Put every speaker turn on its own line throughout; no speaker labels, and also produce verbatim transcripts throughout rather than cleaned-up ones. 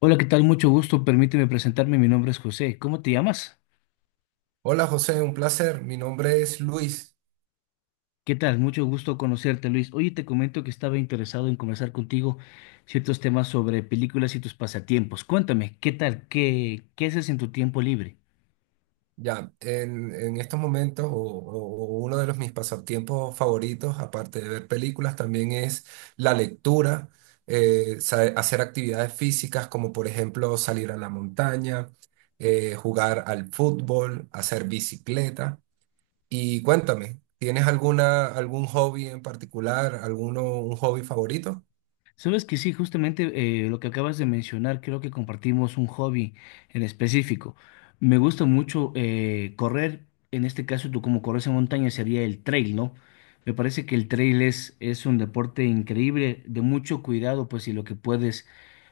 Hola, ¿qué tal? Mucho gusto. Permíteme presentarme. Mi nombre es José. ¿Cómo te llamas?
Hola José, un placer. Mi nombre es Luis.
¿Qué tal? Mucho gusto conocerte, Luis. Oye, te comento que estaba interesado en conversar contigo ciertos temas sobre películas y tus pasatiempos. Cuéntame, ¿qué tal? ¿Qué, qué haces en tu tiempo libre?
Ya, en, en estos momentos, o, o- o uno de los, mis pasatiempos favoritos, aparte de ver películas, también es la lectura, eh, sa- hacer actividades físicas como por ejemplo salir a la montaña, eh, jugar al fútbol, hacer bicicleta. Y cuéntame, ¿tienes alguna, algún hobby en particular, alguno, un hobby favorito?
Sabes que sí, justamente eh, lo que acabas de mencionar, creo que compartimos un hobby en específico. Me gusta mucho eh, correr, en este caso tú como corres en montaña sería el trail, ¿no? Me parece que el trail es, es un deporte increíble, de mucho cuidado, pues y lo que puedes,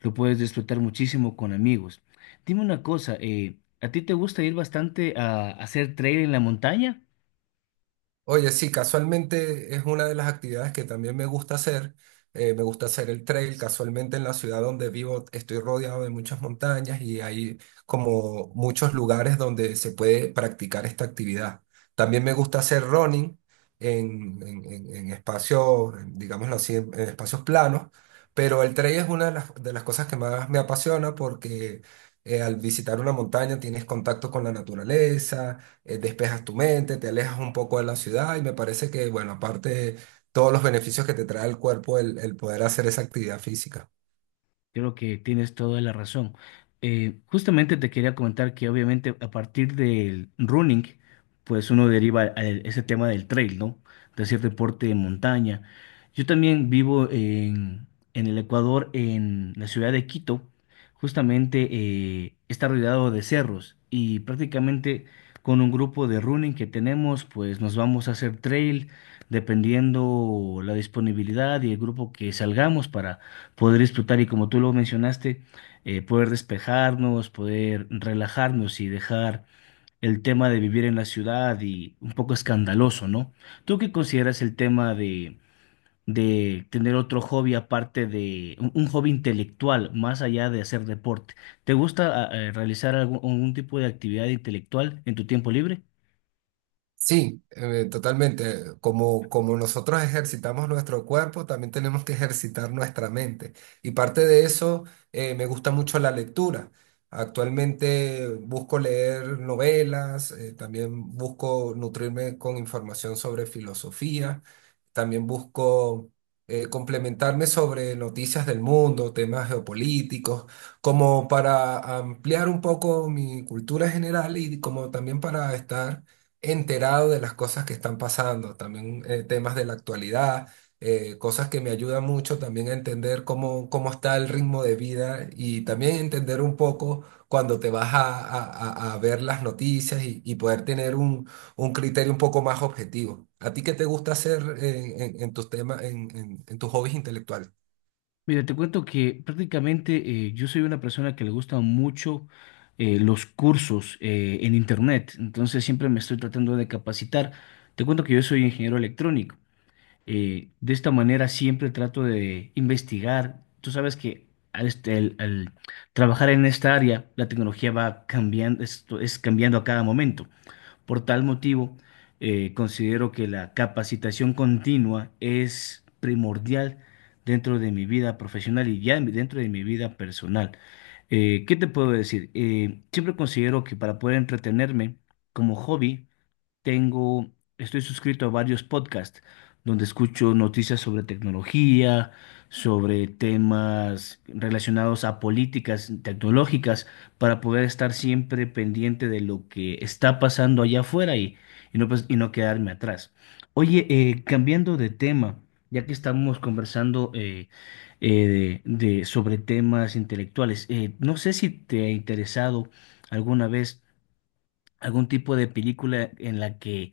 lo puedes disfrutar muchísimo con amigos. Dime una cosa, eh, ¿a ti te gusta ir bastante a, a hacer trail en la montaña?
Oye, sí, casualmente es una de las actividades que también me gusta hacer. Eh, me gusta hacer el trail. Casualmente en la ciudad donde vivo estoy rodeado de muchas montañas y hay como muchos lugares donde se puede practicar esta actividad. También me gusta hacer running en, en, en- en espacios, digámoslo así, en, en espacios planos, pero el trail es una de las, de las cosas que más me apasiona porque eh, al visitar una montaña tienes contacto con la naturaleza. Eh, despejas tu mente, te alejas un poco de la ciudad y me parece que, bueno, aparte todos los beneficios que te trae el cuerpo el el poder hacer esa actividad física.
Creo que tienes toda la razón. Eh, justamente te quería comentar que obviamente a partir del running, pues uno deriva a el- ese tema del trail, ¿no? De hacer deporte de montaña. Yo también vivo en, en el Ecuador, en la ciudad de Quito. Justamente eh, está rodeado de cerros y prácticamente con un grupo de running que tenemos, pues nos vamos a hacer trail dependiendo la disponibilidad y el grupo que salgamos para poder disfrutar y como tú lo mencionaste, eh, poder despejarnos, poder relajarnos y dejar el tema de vivir en la ciudad y un poco escandaloso, ¿no? ¿Tú qué consideras el tema de, de tener otro hobby aparte de un, un hobby intelectual, más allá de hacer deporte? ¿Te gusta ah, eh, realizar algún, algún tipo de actividad intelectual en tu tiempo libre?
Sí, eh, totalmente. Como, como nosotros ejercitamos nuestro cuerpo, también tenemos que ejercitar nuestra mente. Y parte de eso, eh, me gusta mucho la lectura. Actualmente busco leer novelas, eh, también busco nutrirme con información sobre filosofía, también busco eh, complementarme sobre noticias del mundo, temas geopolíticos, como para ampliar un poco mi cultura general y como también para estar enterado de las cosas que están pasando, también eh, temas de la actualidad, eh, cosas que me ayudan mucho también a entender cómo, cómo está el ritmo de vida y también entender un poco cuando te vas a, a- a- a ver las noticias y, y poder tener un, un criterio un poco más objetivo. ¿A ti qué te gusta hacer en, en- en tus temas, en, en en tus hobbies intelectuales?
Mira, te cuento que prácticamente eh, yo soy una persona que le gustan mucho eh, los cursos eh, en internet, entonces siempre me estoy tratando de capacitar. Te cuento que yo soy ingeniero electrónico. Eh, de esta manera siempre trato de investigar. Tú sabes que al, este- al- al trabajar en esta área, la tecnología va cambiando, esto es cambiando a cada momento. Por tal motivo, eh, considero que la capacitación continua es primordial dentro de mi vida profesional y ya en- dentro de mi vida personal. Eh, ¿qué te puedo decir? Eh, siempre considero que para poder entretenerme como hobby, tengo, estoy suscrito a varios podcasts donde escucho noticias sobre tecnología, sobre temas relacionados a políticas tecnológicas, para poder estar siempre pendiente de lo que está pasando allá afuera y, y no, pues- y no quedarme atrás. Oye, eh, cambiando de tema, ya que estamos conversando eh, eh, de, de- sobre temas intelectuales, eh, no sé si te ha interesado alguna vez algún tipo de película en la que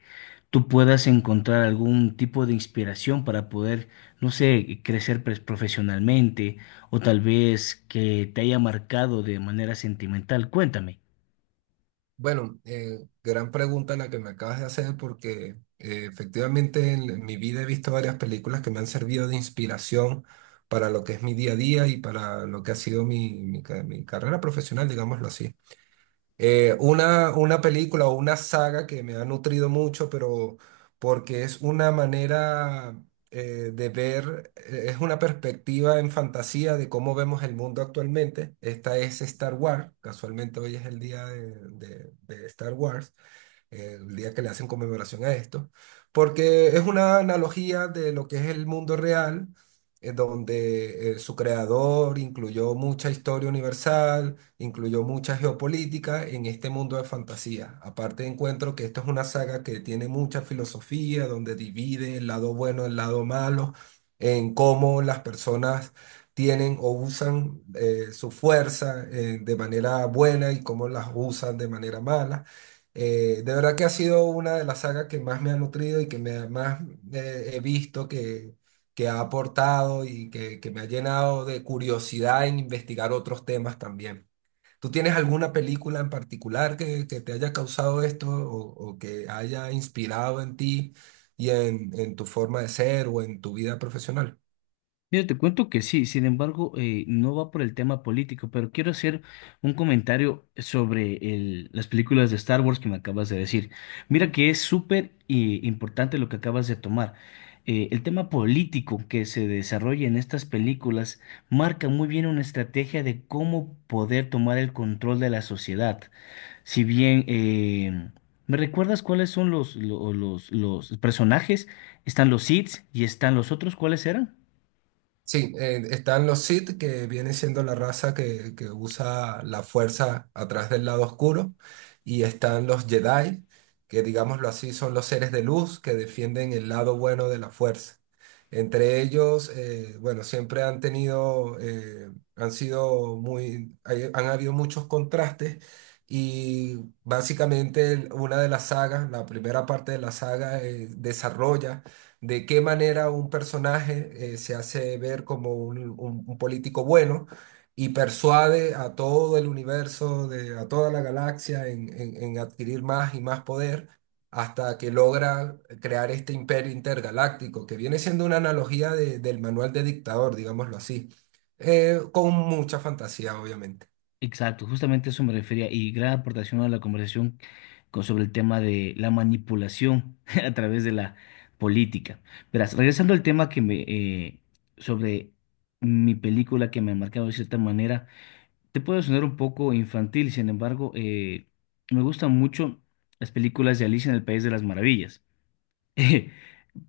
tú puedas encontrar algún tipo de inspiración para poder, no sé, crecer pues, profesionalmente o tal vez que te haya marcado de manera sentimental. Cuéntame.
Bueno, eh, gran pregunta la que me acabas de hacer porque eh, efectivamente en mi vida he visto varias películas que me han servido de inspiración para lo que es mi día a día y para lo que ha sido mi, mi ca- mi carrera profesional, digámoslo así. Eh, una, una película o una saga que me ha nutrido mucho, pero porque es una manera eh, de ver, eh, es una perspectiva en fantasía de cómo vemos el mundo actualmente. Esta es Star Wars, casualmente hoy es el día de, de de Star Wars, eh, el día que le hacen conmemoración a esto, porque es una analogía de lo que es el mundo real, en donde eh, su creador incluyó mucha historia universal, incluyó mucha geopolítica en este mundo de fantasía. Aparte encuentro que esto es una saga que tiene mucha filosofía, donde divide el lado bueno, el lado malo, en cómo las personas tienen o usan eh, su fuerza eh, de manera buena y cómo las usan de manera mala. Eh, de verdad que ha sido una de las sagas que más me ha nutrido y que me, ha- más eh, he visto que, que ha aportado y que, que me ha llenado de curiosidad en investigar otros temas también. ¿Tú tienes alguna película en particular que, que te haya causado esto o, o que haya inspirado en ti y en, en tu forma de ser o en tu vida profesional?
Mira, te cuento que sí, sin embargo, eh, no va por el tema político, pero quiero hacer un comentario sobre el- las películas de Star Wars que me acabas de decir. Mira que es súper eh, importante lo que acabas de tomar. Eh, el tema político que se desarrolla en estas películas marca muy bien una estrategia de cómo poder tomar el control de la sociedad. Si bien, eh, ¿me recuerdas cuáles son los, lo- los, los personajes? Están los Sith y están los otros, ¿cuáles eran?
Sí, eh, están los Sith, que viene siendo la raza que, que usa la fuerza atrás del lado oscuro, y están los Jedi, que digámoslo así, son los seres de luz que defienden el lado bueno de la fuerza. Entre ellos, eh, bueno, siempre han tenido, eh, han sido muy, hay- han habido muchos contrastes y básicamente el- una de las sagas, la primera parte de la saga, eh, desarrolla de qué manera un personaje eh, se hace ver como un, un- un político bueno y persuade a todo el universo, de, a toda la galaxia en, en- en adquirir más y más poder hasta que logra crear este imperio intergaláctico, que viene siendo una analogía de- del manual de dictador, digámoslo así. Eh, con mucha fantasía, obviamente.
Exacto, justamente eso me refería y gran aportación a la conversación con- sobre el tema de la manipulación a través de la política. Verás, regresando al tema que me eh, sobre mi película que me ha marcado de cierta manera, te puede sonar un poco infantil, sin embargo, eh, me gustan mucho las películas de Alicia en el País de las Maravillas.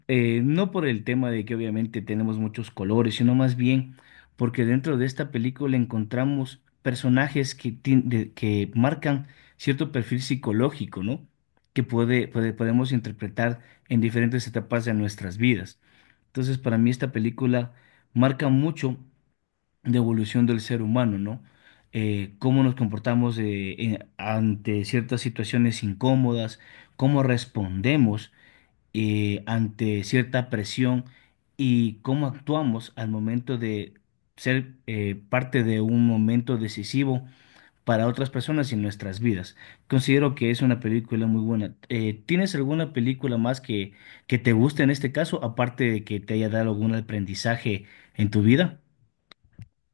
Eh, no por el tema de que obviamente tenemos muchos colores, sino más bien porque dentro de esta película encontramos personajes que, tien- de- que marcan cierto perfil psicológico, ¿no? Que puede, puede- podemos interpretar en diferentes etapas de nuestras vidas. Entonces, para mí esta película marca mucho de evolución del ser humano, ¿no? Eh, cómo nos comportamos eh, en- ante ciertas situaciones incómodas, cómo respondemos eh, ante cierta presión y cómo actuamos al momento de ser eh, parte de un momento decisivo para otras personas en nuestras vidas. Considero que es una película muy buena. Eh, ¿tienes alguna película más que, que te guste en este caso, aparte de que te haya dado algún aprendizaje en tu vida?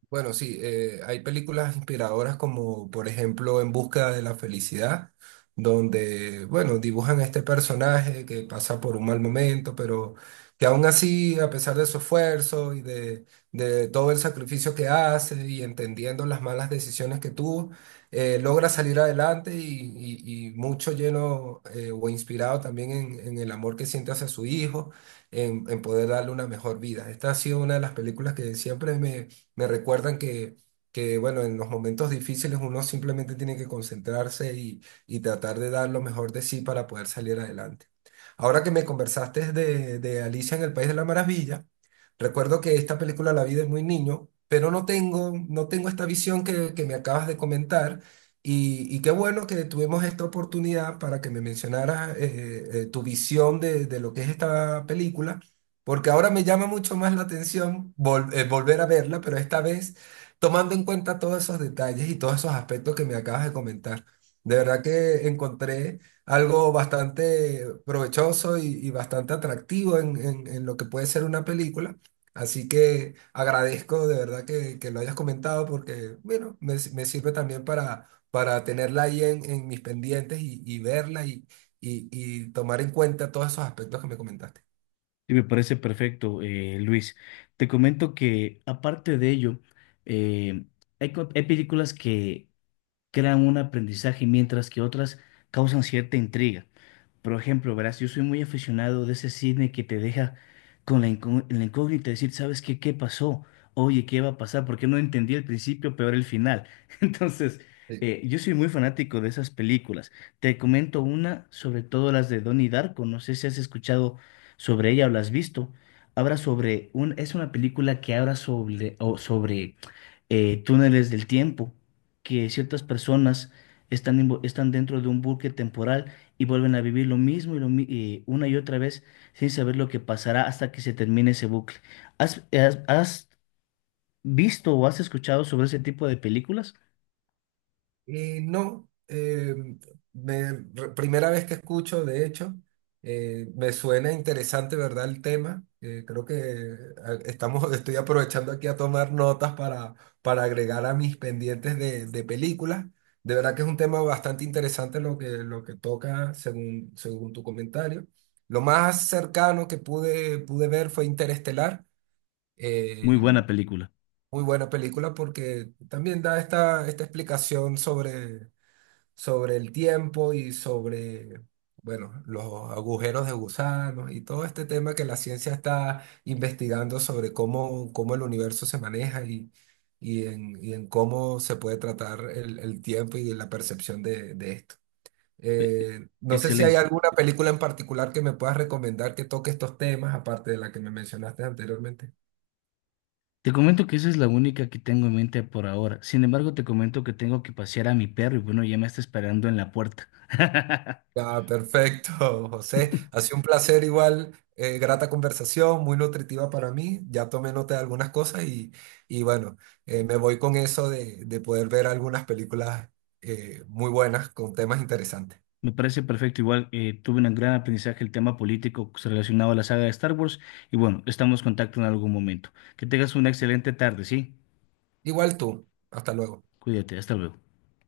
Bueno, sí, eh, hay películas inspiradoras como por ejemplo En Búsqueda de la Felicidad, donde, bueno, dibujan a este personaje que pasa por un mal momento, pero que aún así, a pesar de su esfuerzo y de, de todo el sacrificio que hace y entendiendo las malas decisiones que tuvo, eh, logra salir adelante y, y- y mucho lleno eh, o inspirado también en, en el amor que siente hacia su hijo, en, en poder darle una mejor vida. Esta ha sido una de las películas que siempre me me recuerdan que, que, bueno, en los momentos difíciles uno simplemente tiene que concentrarse y, y tratar de dar lo mejor de sí para poder salir adelante. Ahora que me conversaste de, de Alicia en el País de la Maravilla, recuerdo que esta película la vi de muy niño, pero no tengo, no tengo esta visión que, que me acabas de comentar. Y, y qué bueno que tuvimos esta oportunidad para que me mencionaras eh, eh, tu visión de de lo que es esta película porque ahora me llama mucho más la atención vol- eh, volver a verla, pero esta vez tomando en cuenta todos esos detalles y todos esos aspectos que me acabas de comentar. De verdad que encontré algo bastante provechoso y, y bastante atractivo en, en- en lo que puede ser una película. Así que agradezco de verdad que, que lo hayas comentado porque, bueno, me, s- me sirve también para, para tenerla ahí en, en mis pendientes y, y verla y, y y tomar en cuenta todos esos aspectos que me comentaste.
Sí, me parece perfecto, eh, Luis. Te comento que aparte de ello, eh, hay, co- hay películas que crean un aprendizaje, mientras que otras causan cierta intriga. Por ejemplo, verás, yo soy muy aficionado de ese cine que te deja con la, incó- la incógnita, decir, ¿sabes qué? ¿Qué pasó? Oye, ¿qué va a pasar? Porque no entendí el principio, peor el final. Entonces, eh, yo soy muy fanático de esas películas. Te comento una, sobre todo las de Donnie Darko. No sé si has escuchado sobre ella o la has visto. Habla sobre un, es una película que habla sobre, o sobre eh, túneles del tiempo que ciertas personas están, invo- están dentro de un bucle temporal y vuelven a vivir lo mismo y, lo mi- y una y otra vez sin saber lo que pasará hasta que se termine ese bucle. ¿Has, has- has visto o has escuchado sobre ese tipo de películas?
Y no, eh, me- re- primera vez que escucho, de hecho, eh, me suena interesante, ¿verdad? El tema. Eh, creo que a- estamos, estoy aprovechando aquí a tomar notas para, para agregar a mis pendientes de, de películas. De verdad que es un tema bastante interesante lo que, lo que toca según, según tu comentario. Lo más cercano que pude, pude ver fue Interestelar. Eh,
Muy buena película.
muy buena película porque también da esta, esta explicación sobre sobre el tiempo y sobre, bueno, los agujeros de gusanos y todo este tema que la ciencia está investigando sobre cómo, cómo el universo se maneja y, y, en, y en cómo se puede tratar el, el tiempo y la percepción de, de esto.
E-
Eh, no sé si hay
Excelente.
alguna película en particular que me puedas recomendar que toque estos temas, aparte de la que me mencionaste anteriormente.
Te comento que esa es la única que tengo en mente por ahora. Sin embargo, te comento que tengo que pasear a mi perro y bueno, ya me está esperando en la puerta.
Ya, perfecto, José. Ha sido un placer igual, eh, grata conversación, muy nutritiva para mí. Ya tomé nota de algunas cosas y, y bueno, eh, me voy con eso de, de poder ver algunas películas eh, muy buenas con temas interesantes.
Me parece perfecto. Igual eh, tuve un gran aprendizaje el tema político relacionado a la saga de Star Wars. Y bueno, estamos en contacto en algún momento. Que tengas una excelente tarde, ¿sí?
Igual tú. Hasta luego.
Cuídate, hasta luego.